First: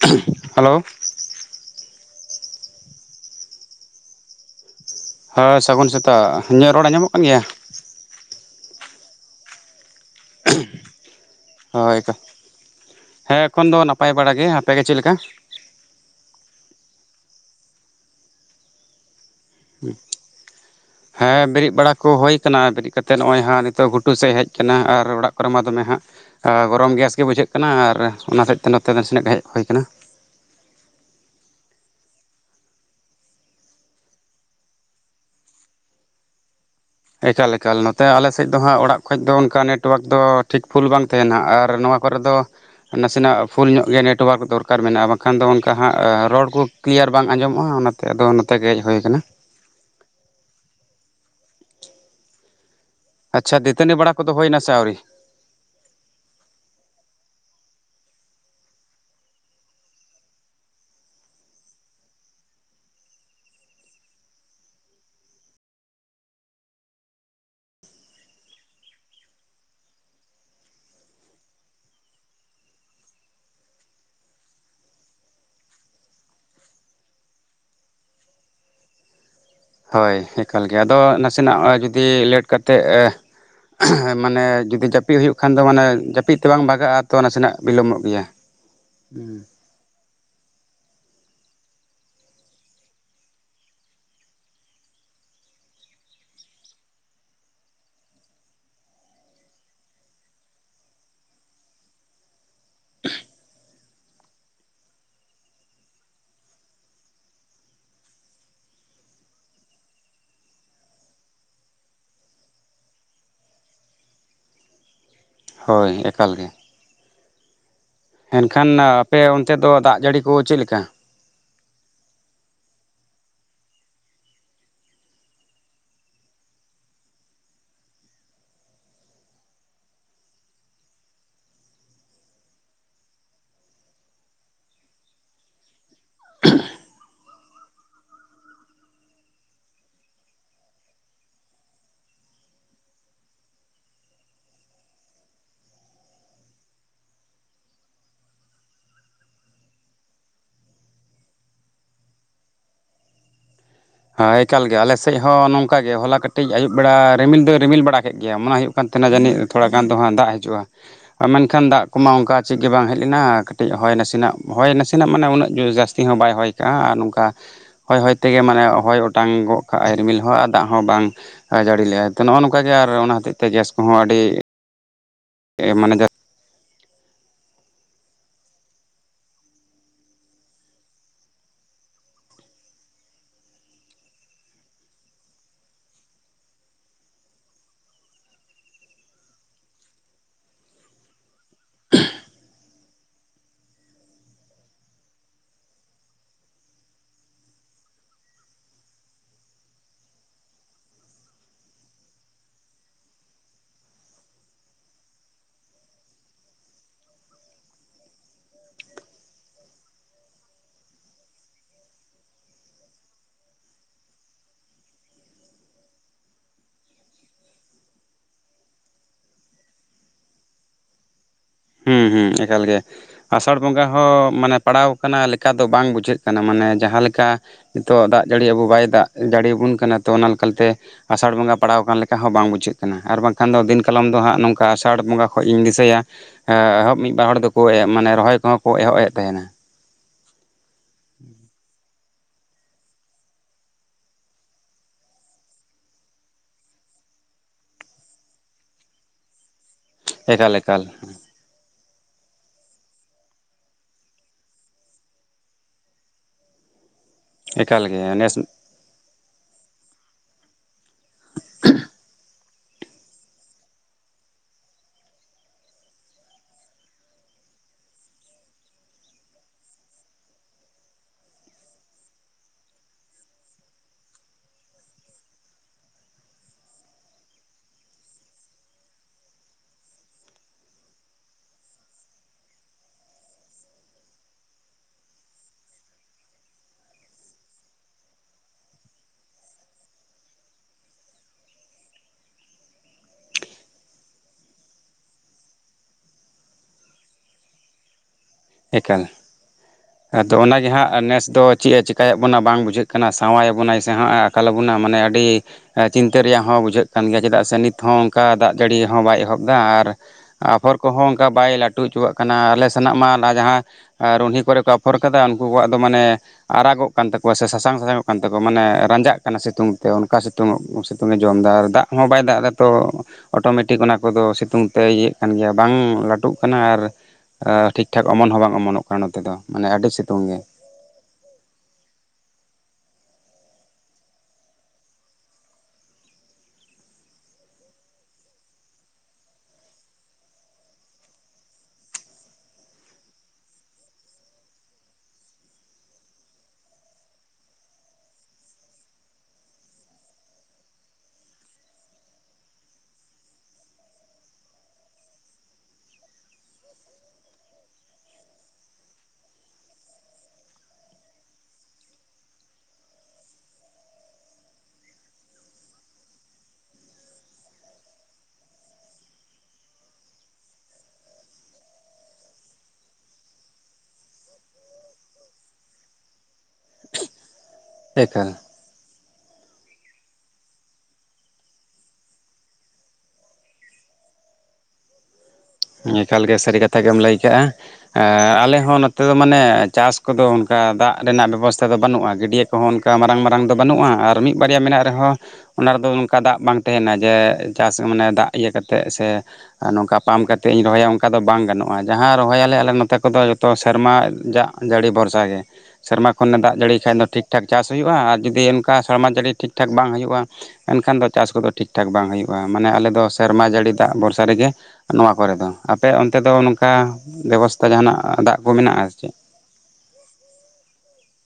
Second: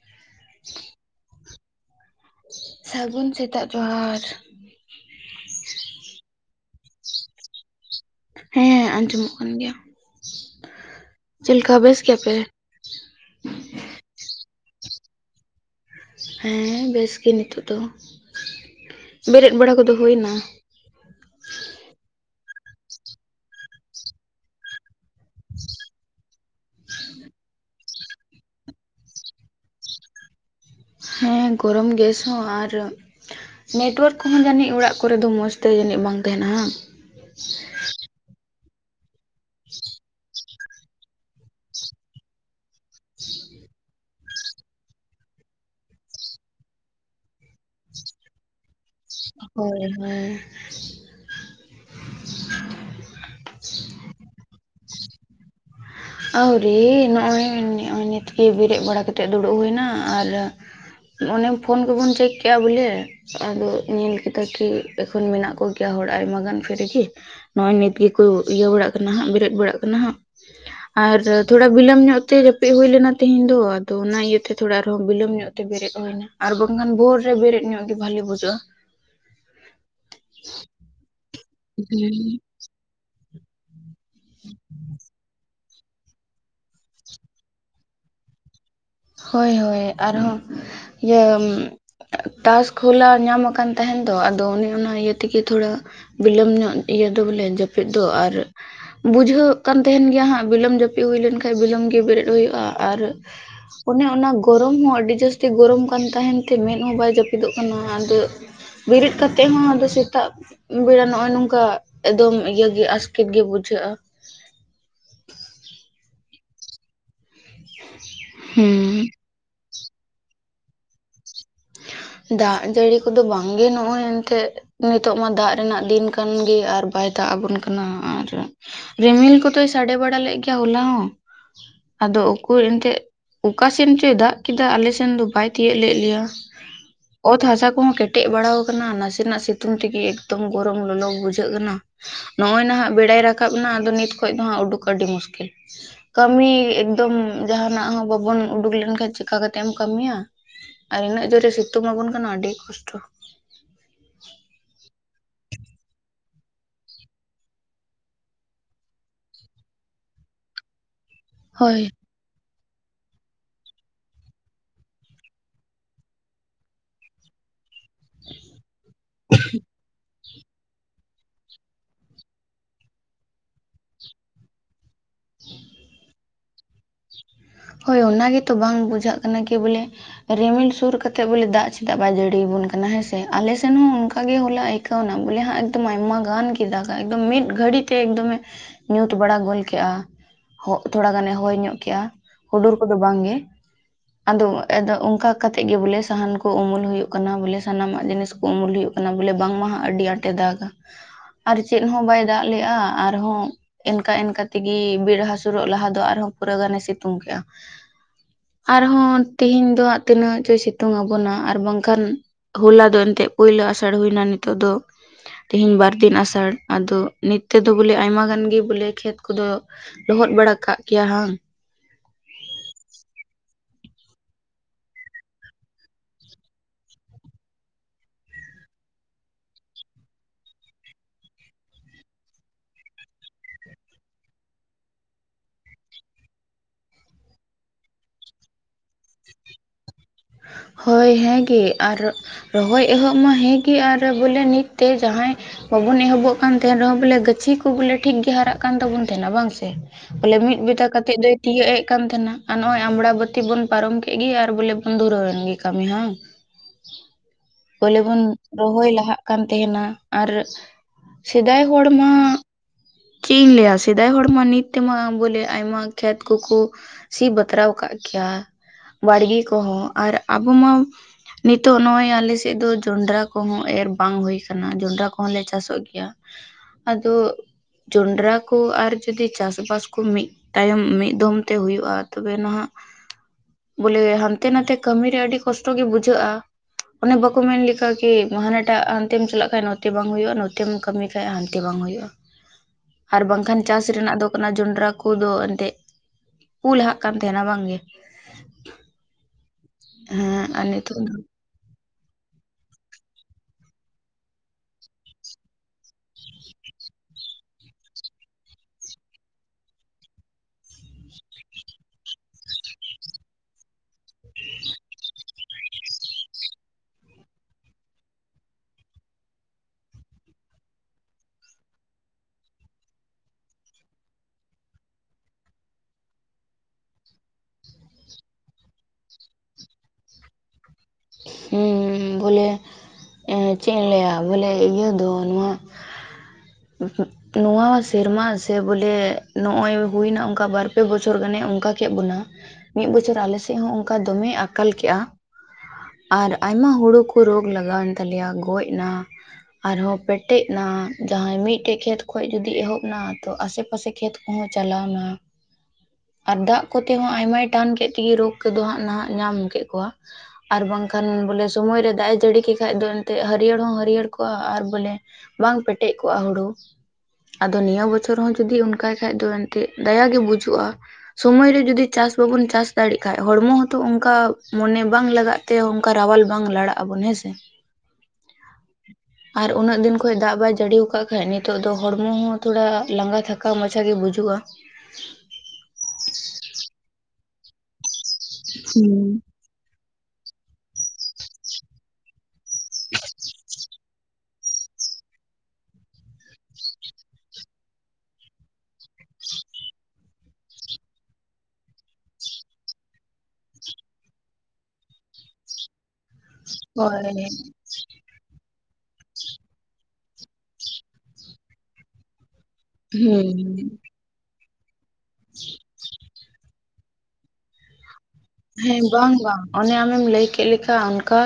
[unintelligible] Hello ᱥᱟᱹᱜᱩᱱ ᱥᱮᱛᱟᱜ ᱡᱚᱦᱟᱨ ᱾ ᱦᱮᱸ ᱥᱟᱹᱜᱩᱱ ᱥᱮᱛᱟᱟᱜ ᱤᱧᱟᱹᱜ ᱨᱚᱲ ᱟᱸᱡᱚᱢᱚᱜ ᱠᱟᱱ ᱜᱮᱭᱟ? ᱦᱮᱸ ᱟᱸᱡᱚᱢᱚᱜ ᱠᱟᱱ ᱜᱮᱭᱟ ᱾ ᱦᱳᱭ ᱛᱚ ᱮᱠᱟ, ᱦᱮᱸ ᱮᱠᱷᱚᱱ ᱫᱚ ᱱᱟᱯᱟᱭ ᱵᱟᱲᱟ ᱜᱮ ᱟᱯᱮ ᱜᱮ ᱪᱮᱫ ᱞᱮᱠᱟ? ᱦᱮᱸ ᱵᱮᱥ ᱜᱮ ᱱᱤᱛᱳ ᱫᱚ, ᱵᱮᱨᱮᱫ ᱵᱟᱲᱟ ᱠᱚᱫᱚ ᱦᱩᱭᱱᱟ? ᱦᱮᱸ ᱵᱮᱨᱮᱫ ᱵᱟᱲᱟ ᱠᱚ ᱦᱩᱭ ᱟᱠᱟᱱᱟ ᱵᱮᱨᱮᱫ ᱠᱟᱛᱮᱜ ᱱᱚᱜ ᱚᱭ ᱦᱟᱸᱜ ᱱᱤᱛᱚᱜ ᱜᱷᱩᱴᱩ ᱥᱮᱡ ᱟᱠᱟᱱᱟ ᱟᱨ ᱚᱲᱟᱜ ᱠᱚᱨᱮ ᱢᱟ ᱫᱚᱢᱮ ᱦᱟᱸᱜᱼᱼ ᱜᱚᱨᱚᱢ ᱜᱮᱥ ᱜᱮ ᱵᱩᱡᱷᱟᱹᱜ ᱠᱟᱱᱟ ᱟᱨ ᱚᱱᱟ ᱦᱚᱛᱮᱡ ᱛᱮ ᱱᱚᱛᱮ ᱱᱟᱥᱮ ᱱᱟᱜ ᱜᱮ ᱦᱮᱡ ᱦᱩᱭ ᱟᱠᱟᱱᱟ ᱾ ᱦᱮᱸ ᱜᱚᱨᱚᱢ ᱜᱮᱥ ᱦᱚᱸ ᱟᱨᱼᱼ ᱱᱮᱴᱳᱣᱟᱨᱠ ᱠᱚᱦᱚᱸ ᱡᱟᱹᱱᱤᱡ ᱚᱲᱟᱜ ᱠᱚᱨᱮ ᱫᱚ ᱢᱚᱡᱽ ᱛᱮ ᱡᱟᱹᱱᱤᱡ ᱵᱟᱝ ᱛᱟᱦᱮᱱᱟ ᱦᱟᱝ ᱾ ᱮᱠᱟᱞ ᱮᱠᱟᱞ ᱱᱚᱛᱼᱼ ᱟᱞᱮ ᱥᱮᱫ ᱫᱚ ᱦᱟᱸᱜ ᱚᱲᱟᱜ ᱠᱷᱚᱡ ᱫᱚ ᱚᱱᱠᱟ ᱱᱮᱴᱚᱣᱟᱨᱠ ᱫᱚ ᱴᱷᱤᱠ ᱯᱷᱩᱞ ᱵᱟᱝ ᱛᱟᱦᱮᱱᱟ ᱟᱨ ᱱᱚᱣᱟ ᱠᱚᱨᱮ ᱫᱚᱼᱼ ᱱᱟᱥᱮ ᱱᱟᱜ ᱯᱷᱩᱞ ᱧᱚᱜ ᱜᱮ ᱱᱮᱴᱚᱣᱟᱨᱠ ᱫᱚᱨᱠᱟᱨ ᱢᱮᱱᱟᱜᱼᱟ, ᱵᱟᱝᱠᱷᱟᱱ ᱫᱚ ᱚᱱᱠᱟ ᱦᱟᱸᱜ ᱨᱚᱲ ᱠᱚᱼᱼ ᱠᱞᱤᱭᱟᱨ ᱵᱟᱝ ᱟᱸᱡᱚᱢᱚᱜᱼᱟ ᱚᱱᱟᱛᱮ ᱟᱫᱚ ᱱᱚᱛᱮ ᱜᱮ ᱦᱮᱡ ᱦᱩᱭ ᱟᱠᱟᱱᱟ ᱾ ᱦᱚᱭ ᱦᱚᱭ ᱾ ᱟᱪᱪᱷᱟ ᱫᱟᱹᱛᱟᱹᱱᱤ ᱵᱟᱲᱟ ᱠᱚᱫᱚ ᱦᱩᱭᱱᱟ ᱥᱮ ᱟᱹᱣᱨᱤ? ᱟᱹᱣᱨᱤ ᱱᱚᱜᱼᱚᱭ ᱱᱚᱜᱼᱚᱭ ᱱᱤᱛᱜᱮ ᱵᱮᱨᱮᱫ ᱵᱟᱲᱟ ᱠᱟᱛᱮᱫ ᱫᱩᱲᱩᱵ ᱦᱩᱭᱱᱟ ᱟᱨᱼᱼ ᱚᱱᱮᱢ ᱯᱷᱳᱱ ᱠᱚᱵᱚᱱ ᱪᱮᱠ ᱠᱮᱜᱼᱟ ᱵᱚᱞᱮᱼᱼ ᱟᱫᱚ ᱧᱮᱞ ᱠᱮᱫᱟ ᱠᱤ ᱮᱠᱷᱚᱱ ᱢᱮᱱᱟᱜ ᱠᱚᱜᱮᱭᱟ ᱦᱚᱲ ᱟᱭᱢᱟ ᱜᱟᱱ ᱯᱷᱤᱨᱤ ᱜᱮ ᱾ ᱱᱚᱜᱼᱚᱭ ᱱᱤᱛ ᱜᱮᱠᱚ ᱤᱭᱟᱹ ᱵᱟᱲᱟᱜ ᱠᱟᱱᱟ ᱦᱟᱸᱜ, ᱵᱮᱨᱮᱫ ᱵᱟᱲᱟᱜ ᱠᱟᱱᱟ ᱦᱟᱸᱜ ᱾ ᱟᱨ ᱛᱷᱚᱲᱟ ᱵᱤᱞᱟᱹᱢ ᱧᱚᱜ ᱛᱮ ᱡᱟᱹᱯᱤᱫ ᱦᱩᱭ ᱞᱮᱱᱟ ᱛᱮᱦᱮᱧ ᱫᱚ, ᱟᱫᱚ ᱚᱱᱟ ᱤᱭᱟᱹᱛᱮ ᱛᱷᱚᱲᱟ ᱟᱨᱦᱚᱸ ᱵᱤᱞᱟᱹᱢ ᱧᱚᱜ ᱛᱮ ᱵᱮᱨᱮᱫ ᱦᱩᱭᱱᱟ ᱾ ᱟᱨ ᱵᱟᱝᱠᱷᱟᱱ ᱵᱷᱳᱨ ᱨᱮ ᱵᱮᱨᱮᱫ ᱧᱚᱜ ᱜᱮ ᱵᱷᱟᱞᱤ ᱵᱩᱡᱷᱟᱹᱜᱼᱟ ᱦᱚᱭ ᱮᱠᱟᱞᱜᱮ ᱟᱫᱚ ᱱᱟᱥᱮ ᱱᱟᱜ ᱡᱩᱫᱤ ᱞᱮᱴ ᱠᱟᱛᱮᱫ ᱮᱼᱼ ᱢᱟᱱᱮ ᱡᱩᱫᱤ ᱡᱟᱹᱯᱤᱫ ᱦᱩᱭᱩᱜ ᱠᱷᱟᱱ ᱫᱚ ᱢᱟᱱᱮ ᱡᱟᱹᱯᱤᱫ ᱛᱮ ᱵᱟᱝ ᱵᱷᱟᱜᱟᱜᱼᱟ ᱛᱚ ᱱᱟᱥᱮ ᱱᱟᱜ ᱵᱤᱞᱚᱢᱚᱜ ᱜᱮᱭᱟ ᱾ ᱦᱳᱭ ᱦᱳᱭ ᱟᱨᱦᱚᱸ ᱤᱭᱟᱹᱼᱼ ᱴᱟᱥᱠ ᱦᱚᱞᱟ ᱧᱟᱢ ᱟᱠᱟᱱ ᱛᱟᱦᱮᱱ ᱫᱚ ᱟᱫᱚ ᱩᱱᱮ ᱚᱱᱟ ᱤᱭᱟᱹ ᱛᱮᱜᱮ ᱛᱷᱚᱲᱟᱼᱼ ᱵᱤᱞᱟᱹᱢ ᱧᱚᱜ ᱤᱭᱟᱹ ᱫᱚ ᱵᱚᱞᱮ ᱡᱟᱹᱯᱤᱫ ᱫᱚ ᱟᱨᱼᱼ ᱵᱩᱡᱷᱟᱹᱜ ᱠᱟᱱ ᱛᱟᱦᱮᱱ ᱜᱮᱭᱟ ᱦᱟᱸᱜ ᱵᱤᱞᱚᱢ ᱡᱟᱹᱯᱤᱫ ᱦᱩᱭ ᱞᱮᱱᱠᱷᱟᱡ ᱵᱤᱞᱚᱢ ᱜᱮ ᱵᱮᱨᱮᱫ ᱦᱩᱭᱩᱜᱼᱟ, ᱟᱨᱼᱼ ᱚᱱᱮ ᱚᱱᱟ ᱜᱚᱨᱚᱢ ᱦᱚᱸ ᱟᱹᱰᱤ ᱡᱟᱹᱥᱛᱤ ᱜᱚᱨᱚᱢ ᱠᱟᱱ ᱛᱟᱦᱮᱱ ᱛᱮ ᱢᱮᱫ ᱦᱚᱸ ᱵᱟᱭ ᱡᱟᱹᱯᱤᱫᱚᱜ ᱠᱟᱱᱟ ᱟᱫᱚᱼᱼ ᱵᱮᱨᱮᱫ ᱠᱟᱛᱮᱫ ᱦᱚᱸ ᱟᱫᱚ ᱥᱮᱛᱟᱜᱼᱼ ᱵᱮᱲᱟ ᱱᱚᱜᱼᱚᱭ ᱱᱚᱝᱠᱟ ᱮᱠᱫᱚᱢ ᱤᱭᱟᱹᱜᱮ ᱟᱥᱠᱮᱛ ᱜᱮ ᱵᱩᱡᱷᱟᱹᱜᱼᱟ ᱾ ᱦᱳᱭ ᱮᱠᱟᱞ ᱜᱮ ᱾ ᱮᱱᱠᱷᱟᱱ ᱟᱯᱮ ᱦᱩᱸ ᱚᱱᱛᱮ ᱫᱚ ᱫᱟᱜ ᱡᱟᱹᱲᱤ ᱠᱚ ᱪᱮᱫ ᱞᱮᱠᱟ? ᱫᱟᱜ ᱡᱟᱹᱲᱤ ᱠᱚᱫᱚ ᱵᱟᱝᱜᱮ ᱱᱚᱜᱼᱚᱭ ᱮᱱᱛᱮᱫᱼᱼ ᱱᱤᱛᱚᱜ ᱢᱟ ᱫᱟᱜ ᱨᱮᱱᱟᱜ ᱫᱤᱱ ᱠᱟᱱᱜᱮ ᱟᱨ ᱵᱟᱭ ᱫᱟᱜ ᱟᱵᱚᱱ ᱠᱟᱱᱟ, ᱟᱨᱼᱼ ᱨᱤᱢᱤᱞ ᱠᱚᱫᱚᱭ ᱥᱟᱰᱮ ᱵᱟᱲᱟ ᱞᱮᱫ ᱜᱮᱭᱟ ᱦᱚᱞᱟ ᱦᱚᱸᱼᱼ ᱟᱫᱚ ᱩᱠᱩᱨ ᱮᱱᱛᱮᱫ ᱚᱠᱟ ᱥᱮᱱ ᱪᱚᱭ ᱫᱟᱜ ᱠᱮᱫᱟ ᱟᱞᱮ ᱥᱮᱱ ᱫᱚ ᱵᱟᱭ ᱛᱤᱭᱳᱜ ᱞᱮᱫ ᱞᱮᱭᱟ ᱾ ᱚᱛ ᱦᱟᱥᱟ ᱠᱚᱦᱚᱸ ᱠᱮᱴᱮᱡ ᱵᱟᱲᱟ ᱟᱠᱟᱱᱟ ᱱᱟᱥᱮ ᱱᱟᱜ ᱥᱤᱛᱩᱝ ᱛᱮᱜᱮ ᱮᱠᱫᱚᱢ ᱜᱚᱨᱚᱢ ᱞᱚᱞᱚ ᱵᱩᱡᱷᱟᱹᱜ ᱠᱟᱱᱟ ᱾ ᱱᱚᱜᱼᱚᱭ ᱱᱟᱜ ᱵᱮᱲᱟᱭ ᱨᱟᱠᱟᱵ ᱮᱱᱟ ᱟᱫᱚ ᱱᱤᱛ ᱠᱷᱚᱡ ᱫᱚ ᱦᱟᱸᱜ ᱩᱰᱩᱠ ᱟᱹᱰᱤ ᱢᱩᱥᱠᱤᱞ ᱾ ᱠᱟᱹᱢᱤ ᱮᱠᱫᱚᱢ ᱡᱟᱦᱟ ᱱᱟᱜ ᱦᱚᱸ ᱵᱟᱵᱚᱱ ᱩᱰᱩᱠ ᱞᱮᱱᱠᱷᱟᱱ ᱪᱮᱠᱟ ᱠᱟᱛᱮ ᱮᱢ ᱠᱟᱹᱢᱤᱭᱟ ᱾ ᱟᱨ ᱤᱱᱟᱹᱜ ᱡᱳᱨᱮ ᱥᱤᱛᱩᱝ ᱟᱵᱚᱱ ᱠᱟᱱᱟ ᱟᱹᱰᱤ ᱠᱚᱥᱴᱚ ᱾ ᱦᱚᱸ ᱮᱠᱟᱞ ᱜᱮ ᱟᱞᱮᱮᱥᱮᱫ ᱦᱚᱸ ᱱᱚᱝᱠᱟ ᱜᱮ ᱦᱚᱞᱟ ᱠᱟᱹᱴᱤᱡ ᱟᱹᱭᱩᱵ ᱵᱮᱲᱟ ᱨᱤᱢᱤᱞ ᱫᱚᱭ ᱨᱤᱢᱤᱞ ᱵᱟᱲᱟ ᱠᱮᱫ ᱜᱮᱭᱟ ᱢᱚᱱᱮ ᱦᱩᱭᱩᱜ ᱼᱼ ᱠᱟᱱ ᱛᱟᱦᱮᱱᱟ ᱡᱟᱹᱱᱤᱡ ᱛᱷᱚᱲᱟ ᱜᱟᱱ ᱫᱚ ᱦᱟᱜ ᱫᱟᱜ ᱦᱤᱡᱩᱜᱼᱟ ᱾ [inaudible] ᱟ ᱢᱮᱱᱠᱷᱟᱱ ᱦᱳᱭ ᱫᱟᱜ ᱠᱚᱢᱟ ᱚᱝᱠᱟ ᱪᱮᱜ ᱜᱮ ᱵᱟᱝ ᱦᱮᱡ ᱞᱮᱱᱟ ᱠᱟᱹᱴᱤᱡ ᱦᱚᱭ ᱱᱟᱥᱤᱱᱟᱜ ᱦᱚᱭ ᱱᱟᱥᱮᱱᱟᱜ ᱢᱟᱱᱮ ᱩᱱᱟᱹᱜ ᱡᱟᱹᱥᱛᱤ ᱦᱚᱸ ᱵᱟᱭ ᱦᱚᱭᱠᱟᱜ-ᱟ ᱟᱨ ᱱᱚᱝᱠᱟ [inaudible] ᱦᱚᱭ ᱦᱚᱭ ᱛᱮᱜᱮ ᱢᱟᱱᱮ ᱦᱚᱭ ᱚᱴᱟᱝᱜᱚᱜ ᱠᱟᱜ ᱟᱭ ᱨᱤᱢᱤᱞ ᱦᱚᱸ ᱟᱨ ᱫᱟᱜ ᱦᱚᱸ ᱵᱟᱝ ᱡᱟᱹᱲᱤ ᱞᱮ-ᱟ ᱛᱚ ᱱᱚᱜᱚ ᱱᱚᱠᱟᱜᱮ ᱜᱮ ᱟᱨ ᱚᱱᱟ ᱦᱚᱛᱮᱡ ᱛᱮ ᱜᱮᱥ ᱠᱚᱦᱚᱸ ᱟᱹᱰᱤ ᱢᱟᱱᱮ ᱡᱚ ᱦᱳᱭ ᱚᱱᱟᱜᱮᱛᱚ ᱵᱟᱝ ᱵᱩᱡᱷᱟᱜ ᱠᱟᱱᱟ ᱠᱤ ᱵᱚᱞᱮ ᱨᱤᱢᱤᱞ ᱥᱩᱨ ᱠᱟᱛᱮᱜ ᱵᱚᱞᱮ ᱫᱟᱜ ᱪᱮᱫᱟᱜ ᱵᱟᱭ ᱡᱟᱹᱲᱤᱭ ᱵᱚᱱ ᱠᱟᱱᱟ ᱦᱮᱸᱥᱮ ᱟᱞᱮᱥᱱ ᱦᱚᱸ ᱚᱝᱠᱟ ᱜᱮ ᱦᱚᱞᱟ ᱠᱷᱟᱣ ᱱᱟ ᱵᱚᱞᱮ ᱦᱟᱸᱜ ᱮᱫᱚᱢ ᱟᱭᱢᱟ ᱜᱟᱱ ᱜᱮ ᱫᱟᱜᱟ ᱮᱠᱫᱚᱢ ᱢᱤᱫ ᱜᱷᱟᱹᱲᱤ ᱛᱮ ᱮᱠᱫᱚᱢᱮ ᱧᱩᱛ ᱵᱟᱲᱟ ᱜᱚᱞ ᱠᱮᱜ-ᱟ ᱦᱚᱜ ᱛᱷᱚᱲᱟ ᱜᱟᱱᱮ ᱦᱚᱭ ᱧᱚᱜ ᱠᱮᱜ-ᱟ ᱦᱩᱰᱩᱨ ᱠᱚᱫᱚ ᱵᱟᱝ ᱜᱮ, ᱟᱫᱚ ᱮᱫ ᱚᱱᱠᱟ ᱠᱟᱛᱮᱜ ᱜᱮ ᱵᱚᱞᱮ ᱥᱟᱦᱟᱱ ᱠᱚ ᱩᱢᱩᱞ ᱦᱩᱭᱩᱜ ᱠᱟᱱᱟ ᱵᱚᱞᱮ ᱥᱟᱱᱟᱢᱟᱜ ᱡᱤᱱᱤᱥ ᱠᱚ ᱩᱢᱩᱞ ᱦᱩᱭᱩᱜ ᱠᱟᱱᱟ ᱵᱚᱞᱮ ᱵᱟᱝᱢᱟ ᱦᱟᱸᱜ ᱟᱹᱰᱤ ᱟᱸᱴᱮ ᱫᱟᱜᱟ ᱟᱨ ᱪᱮᱫ ᱦᱚᱸ ᱵᱟᱭ ᱫᱟᱜ ᱞᱮᱫ-ᱟ ᱟᱨᱦᱚᱸ ᱤᱱᱠᱟ ᱤᱱᱠᱟ ᱛᱤᱜᱤ ᱵᱮᱨ ᱦᱟᱹᱥᱩᱨᱚᱜ ᱞᱟᱦᱟ ᱫᱚ ᱟᱨᱦᱚᱸ ᱯᱩᱨᱟᱹ ᱜᱟᱱᱮ ᱥᱤᱛᱩᱝ ᱠᱮᱜ-ᱟ᱾ ᱟᱨᱦᱚᱸ ᱛᱤᱦᱤᱧ ᱫᱚ ᱟ ᱛᱤᱱᱟᱹᱜ ᱪᱚᱭ ᱥᱤᱛᱩᱝ ᱟᱵᱚᱱᱟ ᱟᱨ ᱵᱟᱝᱠᱷᱟᱱ ᱦᱳᱞᱟ ᱫᱚ ᱮᱱᱛᱮᱜ ᱯᱳᱭᱞᱚ ᱟᱥᱟᱲ ᱦᱩᱭ ᱱᱟ ᱱᱤᱛᱚᱜ ᱫᱚ ᱛᱮᱦᱤᱧ ᱵᱟᱨ ᱫᱤᱱ ᱟᱥᱟᱲ ᱟᱫᱚ ᱱᱤᱛ ᱛᱮᱫᱚ ᱵᱚᱞᱮ ᱟᱭᱢᱟ ᱜᱟᱱ ᱜᱮ ᱵᱚᱞᱮ ᱠᱷᱮᱛ ᱠᱚᱫᱚ ᱞᱚᱦᱚᱫ ᱵᱟᱲᱟ ᱠᱟᱜ ᱜᱮᱭᱟ ᱦᱟᱝ᱾ ᱦᱩᱸ ᱦᱩᱸ ᱮᱠᱟᱞ ᱜᱮ᱾ ᱟᱥᱟᱲ ᱵᱚᱸᱜᱟ ᱦᱚᱸ ᱢᱟᱱᱮ ᱯᱟᱲᱟᱣ ᱠᱟᱱᱟ ᱞᱮᱠᱟ ᱫᱚ ᱵᱟᱝ ᱵᱩᱡᱷᱟᱹᱜ ᱠᱟᱱᱟ ᱢᱟᱱᱮ ᱡᱟᱦᱟᱸ ᱞᱮᱠᱟ ᱱᱤᱛᱚᱜ ᱫᱟᱜ ᱡᱟᱹᱲᱤ ᱟᱵᱚ ᱵᱟᱭ ᱫᱟᱜ ᱡᱟᱹᱲᱤᱭ ᱵᱚᱱ ᱠᱟᱱᱟ ᱛᱚ ᱚᱱᱟ ᱞᱮᱠᱟᱛᱮ ᱟᱥᱟᱲ ᱵᱚᱸᱜᱟ ᱯᱟᱲᱟᱣ ᱠᱟᱱ ᱞᱮᱠᱟ ᱦᱚᱸ ᱵᱟᱝ ᱵᱩᱡᱷᱟᱹᱜ ᱠᱟᱱᱟ ᱟᱨ ᱵᱟᱝᱠᱷᱟᱱ ᱫᱚ ᱫᱤᱱ ᱠᱟᱞᱚᱢ ᱫᱚ ᱦᱟᱸᱜ ᱱᱚᱝᱠᱟ ᱟᱥᱟᱲ ᱵᱚᱸᱜᱟ ᱠᱷᱚᱡ ᱤᱧ ᱫᱤᱥᱟᱹᱭᱟ ᱮ ᱮᱦᱚᱵ ᱢᱤᱜ ᱵᱟᱨ ᱦᱚᱲ ᱫᱚᱠᱚ ᱮ ᱢᱟᱱᱮ ᱨᱚᱦᱚᱭ ᱠᱚᱦᱚᱸ ᱠᱚ ᱮᱦᱚᱵ ᱮᱜ ᱛᱮᱦᱮᱱᱟ᱾ ᱦᱳᱭ ᱦᱮᱸᱜᱮ ᱟᱨ ᱨᱚᱦᱚᱭ ᱮᱦᱚᱵ ᱢᱟ ᱦᱮᱸᱜᱮ ᱟᱨ ᱵᱚᱞᱮ ᱱᱤᱛ ᱛᱮ ᱡᱟᱦᱟᱸᱭ ᱵᱟᱵᱚᱱ ᱮᱦᱚᱵᱚᱜ ᱠᱟᱱ ᱛᱟᱦᱮᱸᱱ ᱨᱮᱦᱚᱸ ᱵᱚᱞᱮ ᱜᱟᱹᱪᱷᱤ ᱠᱚ ᱵᱚᱞᱮ ᱴᱷᱤᱠ ᱜᱮ ᱦᱟᱨᱟᱜ ᱠᱟᱱ ᱛᱟᱵᱚᱱ ᱛᱷᱮᱱᱟ ᱵᱟᱝ ᱥᱮ ᱵᱚᱞᱮ ᱮᱠᱟᱞ ᱢᱤᱫ ᱮᱠᱟᱞ ᱵᱮᱛᱟ ᱠᱟᱛᱮᱜ ᱫᱚᱭ ᱛᱤᱭᱟᱹᱜ ᱮᱜ ᱠᱟᱱ ᱛᱷᱮᱱᱟ ᱟᱨ ᱱᱚᱜ-ᱚᱭ ᱟᱢᱵᱽᱲᱟ ᱵᱟᱹᱛᱤ ᱵᱚᱱ ᱯᱟᱨᱚᱢ ᱠᱮᱜ ᱜᱮ ᱟᱨ ᱵᱚᱞᱮ ᱫᱷᱩᱨᱟᱣᱮᱱ ᱜᱮ ᱠᱟᱹᱢᱤ ᱦᱟᱝ ᱮᱠᱟᱞ ᱜᱮ ᱵᱚᱞᱮ ᱵᱚᱱ ᱱᱮᱥ ᱨᱚᱦᱚᱭ ᱞᱟᱦᱟᱜ ᱠᱟᱱ ᱛᱮᱦᱮᱱᱟ ᱟᱨ ᱥᱮᱫᱟᱭ ᱦᱚᱲ ᱢᱟ ᱪᱤᱜ ᱤᱧ ᱞᱟᱹᱭᱟ ᱥᱮᱫᱟᱭ ᱦᱚᱲ ᱢᱟ ᱱᱤᱛ ᱛᱮᱢᱟ ᱵᱚᱞᱮ ᱟᱭᱢᱟ ᱠᱷᱮᱛ ᱠᱩᱠᱩ ᱥᱤ ᱵᱟᱛᱨᱟᱣ ᱠᱟᱜ ᱠᱮᱭᱟ ᱵᱟᱲᱜᱮ ᱠᱚᱦᱚᱸ ᱟᱨ ᱟᱵᱚ ᱢᱟ ᱱᱤᱛᱚᱜ ᱱᱚᱜ-ᱚᱭ ᱟᱞᱮ ᱥᱮᱜ ᱫᱚ ᱡᱚᱱᱰᱨᱟ ᱠᱚᱦᱚᱸ ᱮᱨ ᱵᱟᱝ ᱦᱩᱭ ᱠᱟᱱᱟ ᱡᱚᱱᱰᱨᱟ ᱠᱚᱦᱚᱸ ᱞᱮ ᱪᱟᱥᱚᱜ ᱜᱮᱭᱟ, ᱟᱫᱚ ᱡᱚᱱᱰᱨᱟ ᱠᱚ ᱟᱨ ᱡᱩᱫᱤ ᱪᱟᱥᱵᱟᱥ ᱠᱚ ᱢᱤᱜ ᱛᱟᱭᱚᱢ ᱢᱤᱫ ᱫᱚᱢ ᱛᱮ ᱦᱩᱭᱩᱜ-ᱟ ᱛᱚᱵᱮ ᱱᱟᱦᱟᱜ ᱵᱚᱞᱮ ᱦᱟᱱ ᱛᱮ ᱱᱟᱛᱮ ᱠᱟᱹᱢᱤᱨᱮ ᱟᱹᱰᱤ ᱠᱚᱥᱴᱚ ᱜᱮ ᱵᱩᱡᱷᱟᱹᱜ-ᱟ, ᱚᱱᱮ ᱵᱟᱠᱚ ᱢᱮᱱ ᱞᱮᱠᱟ ᱠᱤ ᱦᱟᱱᱟᱴᱟᱜ ᱦᱟᱱᱛᱮᱢ ᱪᱟᱞᱟᱜ ᱠᱷᱟᱡ ᱱᱚᱛᱮ ᱵᱟᱝ ᱦᱩᱭᱩᱜ-ᱟ ᱱᱚᱛᱮᱢ ᱠᱟᱹᱢᱤ ᱠᱷᱟᱡ ᱦᱟᱱᱛᱮ ᱵᱟᱝ ᱦᱩᱭᱩᱜ-ᱟ᱾ ᱟᱨ ᱵᱟᱝᱠᱷᱟᱱ ᱪᱟᱥ ᱨᱮᱱᱟᱜ ᱫᱚ ᱠᱟᱱᱟ ᱡᱚᱱᱰᱨᱟ ᱠᱩᱫᱚ ᱮᱱᱛᱮᱜ ᱯᱩ ᱞᱟᱦᱟᱜ ᱠᱟᱱ ᱛᱮᱦᱮᱱᱟ ᱵᱟᱝ ᱜᱮ ᱮᱠᱟᱞ ᱟᱫᱚ ᱦᱮᱸ ᱟᱨ ᱚᱱᱟᱜᱮ ᱱᱤᱛᱚᱜ ᱦᱟᱸᱜ ᱱᱮᱥ ᱫᱚ ᱪᱮᱜ ᱮ ᱪᱤ ᱠᱟᱭᱮᱜ ᱵᱚᱱᱟ ᱵᱟᱝ ᱵᱩᱡᱷᱟᱹᱜ ᱠᱟᱱᱟ ᱥᱟᱶᱟᱭ ᱟᱵᱚᱱᱟᱭ ᱥᱮ ᱦᱟᱸᱜ ᱮ ᱟᱠᱟᱞᱟᱵᱩᱱᱟ ᱢᱟᱱᱮ ᱟᱹᱰᱤ ᱪᱤᱱᱛᱟᱹ ᱨᱮᱭᱟᱜ ᱦᱚᱸ ᱵᱩᱡᱷᱟᱹᱜ ᱠᱟᱱ ᱜᱮᱭᱟ ᱪᱮᱫᱟᱜ ᱥᱮ ᱱᱤᱛᱦᱚᱸ ᱚᱝᱠᱟ ᱫᱟᱜ ᱡᱟᱹᱲᱤ ᱦᱚᱸ ᱵᱟᱭ ᱮᱦᱚᱵ ᱫᱟ ᱟᱨ ᱟᱯᱷᱚᱨ ᱠᱚᱦᱚᱸ ᱚᱝᱠᱟ ᱵᱟᱭ ᱞᱟᱹᱴᱩ ᱪᱩᱣᱟᱜ ᱠᱟᱱᱟ ᱟᱞᱮ ᱥᱮᱱᱟᱜ ᱢᱟ ᱟ ᱡᱟᱦᱟᱸ ᱨᱩᱱᱦᱤ ᱠᱚᱨᱮ ᱠᱚ ᱟᱯᱷᱚᱨ ᱠᱟᱫᱟ ᱩᱱᱠᱩ ᱠᱚᱣᱟᱜ ᱫᱚ ᱢᱟᱱᱮ ᱟᱨᱟᱜᱚᱜ ᱠᱟᱱ ᱛᱟᱠᱚᱣᱟ ᱥᱮ ᱥᱟᱥᱟᱝ ᱥᱟᱥᱟᱝ ᱚᱜ ᱠᱟᱱ ᱛᱟᱠᱚᱣᱟ ᱢᱟᱱᱮ ᱨᱟᱸᱡᱟᱜ ᱠᱟᱱᱟ ᱥᱤᱛᱩᱝ ᱛᱮ ᱚᱱᱠᱟ ᱥᱤ ᱛᱚ ᱥᱤᱛᱩᱝ ᱮ ᱡᱚᱢ ᱫᱟ ᱟᱨ ᱫᱟᱜ ᱦᱚᱸ ᱵᱟᱭ ᱫᱟᱜ ᱮᱫᱟ ᱛᱚ ᱚᱴᱳᱢᱮᱴᱤᱠ ᱚᱱᱟ ᱠᱚᱫᱚ ᱥᱤᱛᱩᱝ ᱛᱮ ᱤᱭᱟᱹᱜ ᱠᱟᱱ ᱜᱮᱭᱟ ᱵᱟᱝ ᱞᱟᱹᱴᱩᱜ ᱠᱟᱱᱟ ᱟᱨ ᱴᱷᱤᱠ ᱴᱷᱟᱠ ᱚᱢᱚᱱ ᱦᱚᱸ ᱵᱟᱝ ᱚᱢᱚᱱᱚᱜ ᱠᱟᱱᱟ ᱱᱚᱛᱮ ᱫᱚ ᱢᱟᱱᱮ ᱟᱹᱰᱤ ᱥᱤᱛᱩᱝ ᱜᱮ ᱦᱩᱸ ᱵᱚᱞᱮ ᱮᱸ ᱪᱮᱫ ᱤᱧ ᱞᱟᱹᱭᱟ ᱵᱚᱞᱮ ᱤᱭᱟᱹ ᱫᱚ ᱱᱚᱣᱟ ᱱᱚᱣᱟ ᱥᱮᱨᱢᱟ ᱥᱮ ᱵᱚᱞᱮ ᱱᱚ ᱚᱭ ᱦᱩᱭᱱᱟ ᱚᱝᱠᱟ ᱵᱟᱨ ᱯᱮ ᱵᱚᱪᱷᱚᱨ ᱜᱟᱱᱮ ᱚᱝᱠᱟ ᱠᱮᱫ ᱵᱚᱱᱟ ᱢᱤᱫ ᱵᱚᱪᱷᱚᱨ ᱟᱞᱮᱥᱮᱫ ᱦᱚᱸ ᱚᱱᱠᱟ ᱫᱚᱢᱮ ᱟᱠᱟᱞ ᱠᱮᱜᱼᱟ ᱟᱨ ᱟᱭᱢᱟ ᱦᱩᱲᱩ ᱠᱚ ᱨᱳᱜ ᱞᱟᱜᱟᱣᱮᱱ ᱛᱟᱞᱮᱭᱟ ᱜᱚᱡ ᱮᱱᱟ ᱟᱨᱦᱚᱸ ᱯᱮᱴᱮᱡ ᱱᱟ ᱡᱟᱦᱟᱸᱭ ᱢᱤᱴᱮᱡ ᱠᱷᱮᱛ ᱠᱷᱚᱡ ᱡᱩᱫᱤ ᱮᱦᱚᱵ ᱮᱱᱟ ᱛᱚ ᱟᱥᱮᱯᱟᱥᱮ ᱠᱷᱮᱛ ᱦᱚᱸ ᱪᱟᱞᱟᱣᱱᱟ ᱟᱨ ᱫᱟᱜ ᱠᱚᱛᱮ ᱦᱚᱸ ᱟᱭᱢᱟᱭ ᱴᱟᱱ ᱠᱮᱫ ᱛᱮᱜᱮ ᱨᱳᱜᱽ ᱠᱚᱫᱚ ᱦᱟᱸᱜ ᱱᱟᱦᱟᱜ ᱧᱟᱢ ᱠᱮᱫ ᱠᱚᱣᱟ ᱟᱨ ᱵᱟᱝ ᱠᱷᱟᱱ ᱵᱚᱞᱮ ᱥᱚᱢᱚᱭ ᱨᱮ ᱫᱟᱜ ᱮ ᱡᱟᱹᱲᱤ ᱠᱮ ᱠᱷᱟᱡ ᱫᱚ ᱮᱱᱛᱮᱫ ᱦᱟᱹᱨᱭᱟᱹᱲ ᱦᱚᱸ ᱦᱟᱹᱨᱭᱟᱹᱲ ᱠᱚᱜᱼᱟ ᱟᱨ ᱵᱚᱞᱮ ᱵᱟᱝ ᱯᱮᱴᱮᱡ ᱠᱚᱜᱼᱟ ᱦᱩᱲᱩ ᱟᱫᱚ ᱱᱤᱭᱟᱹ ᱵᱚᱪᱷᱚᱨ ᱦᱚᱸ ᱡᱫᱤ ᱚᱱᱠᱟᱭ ᱠᱷᱟᱡ ᱫᱚ ᱮᱱᱛᱮᱫ ᱫᱟᱭᱟ ᱜᱮ ᱵᱩᱡᱩᱜᱼᱟ ᱥᱚᱢᱚᱭ ᱨᱮ ᱡᱩᱫᱤ ᱪᱟᱥ ᱵᱟᱵᱚᱱ ᱪᱟᱥ ᱫᱟᱲᱮᱜ ᱠᱷᱟᱱ ᱦᱚᱲᱢᱚ ᱦᱚᱛᱚ ᱚᱱᱠᱟ ᱢᱚᱱᱮ ᱵᱟᱝ ᱞᱟᱜᱟᱜ ᱛᱮ ᱚᱝᱠᱟ ᱨᱟᱣᱟᱞ ᱵᱟᱝ ᱞᱟᱲᱟᱜ ᱟᱵᱚᱱ ᱦᱮᱸ ᱥᱮ ᱮᱠᱟᱞ [inaudible] ᱟᱨ ᱩᱱᱟᱹᱜ ᱫᱤᱱ ᱠᱷᱚᱱ ᱫᱟᱜ ᱵᱟᱭ ᱡᱟᱹᱲᱤ ᱟᱠᱟᱫ ᱠᱷᱟᱱ ᱱᱤᱛᱚᱜ ᱫᱚ ᱦᱚᱲᱢᱚ ᱦᱚᱸ ᱛᱷᱚᱲᱟ ᱞᱟᱸᱜᱟ ᱛᱷᱟᱠᱟᱣ ᱢᱟᱪᱷᱟ ᱜᱮ ᱵᱩᱡᱩᱜᱼᱟ ᱮᱠᱟᱞᱜᱮ ᱥᱟᱹᱨᱤ ᱠᱟᱛᱷᱟ ᱜᱮᱢ ᱞᱟᱹᱭ ᱠᱟᱜᱼᱟ ᱟᱞᱮ ᱦᱚᱸ ᱱᱚᱛᱮ ᱫᱚ ᱦᱩᱸ ᱢᱟᱱᱮ ᱪᱟᱥ ᱠᱚᱫᱚ ᱚᱱᱠᱟ ᱫᱟᱜ ᱨᱮᱱᱟᱜ ᱵᱮᱵᱚᱥᱛᱷᱟ ᱫᱚ ᱵᱟᱹᱱᱩᱜᱼᱟ ᱜᱟᱹᱰᱭᱟᱹ ᱠᱚᱦᱚᱸ ᱚᱱᱠᱟ ᱢᱟᱨᱟᱝ ᱢᱟᱨᱟᱝ ᱫᱚ ᱵᱟᱹᱱᱩᱜᱼᱟ ᱟᱨ ᱢᱤᱫ ᱵᱟᱨᱭᱟ ᱢᱮᱱᱟᱜ ᱨᱮᱦᱚᱸ ᱚᱱᱟ ᱨᱮᱫᱚ ᱱᱚᱝᱠᱟ ᱫᱟᱜ ᱵᱟᱝ ᱛᱟᱦᱮᱱᱟ ᱡᱮ ᱪᱟᱥ ᱢᱟᱱᱮ ᱫᱟᱜ ᱤᱭᱟᱹ ᱠᱟᱛᱮᱜ ᱥᱮ ᱟᱨ ᱱᱚᱝᱠᱟ ᱯᱟᱢ ᱠᱟ ᱛᱮ ᱤᱧ ᱨᱚᱦᱚᱭᱟ ᱚᱱᱠᱟ ᱫᱚ ᱵᱟᱝ ᱜᱟᱱᱚᱜᱼᱟ ᱡᱟᱦᱟᱸ ᱨᱚᱦᱚᱭᱟᱞᱮ, ᱟᱞᱮ ᱱᱚᱛᱮ ᱠᱚᱫᱚ ᱡᱚᱛᱚ ᱥᱮᱨᱢᱟ ᱡᱟᱜ ᱡᱟᱹᱲᱤ ᱵᱷᱚᱨᱥᱟ ᱜᱮ ᱥᱮᱢᱟ ᱠᱷᱚᱱᱮ ᱫᱟᱜ ᱡᱟᱹᱲᱤ ᱠᱷᱟᱱ ᱫᱚ ᱴᱷᱤᱠ ᱦᱳᱭ ᱴᱷᱟᱠ ᱪᱟᱥ ᱦᱩᱭᱩᱜᱼᱟ ᱟᱨ ᱡᱩᱫᱤ ᱚᱱᱠᱟ ᱥᱮᱨᱢᱟ ᱡᱟᱹᱲᱤ ᱴᱷᱤᱠ ᱴᱷᱟᱠ ᱵᱟᱝ ᱦᱩᱭᱩᱜᱼᱟ ᱮᱱᱠᱷᱟᱱ ᱫᱚ ᱪᱟᱥ ᱠᱚᱫᱚ ᱴᱷᱤᱠ ᱴᱷᱟᱠ ᱵᱟᱝ ᱦᱩᱭᱩᱜᱼᱟ ᱢᱟᱱᱮ ᱟᱞᱮᱫᱚ ᱥᱮᱨᱢᱟ ᱦᱩᱸ ᱡᱟᱹᱲᱤ ᱫᱟᱜ ᱵᱷᱚᱨᱥᱟ ᱨᱮᱜᱮ, ᱱᱚᱣᱟ ᱠᱚᱨᱮ ᱫᱚ ᱟᱯᱮ ᱛᱮᱫᱚ ᱱᱚᱝᱠᱟ ᱵᱮᱵᱚᱥᱛᱟ ᱡᱟᱦᱟᱱᱟᱜ ᱫᱟᱜ ᱠᱚ ᱦᱮᱸ ᱢᱮᱱᱟᱜᱼᱟ ᱥᱮ ᱵᱟᱝ ᱪᱮᱫ ᱵᱟᱝ ᱚᱱᱮ ᱟᱢᱮᱢ ᱞᱟᱹᱭ ᱠᱮᱫ ᱞᱮᱠᱟ ᱚᱱᱠᱟ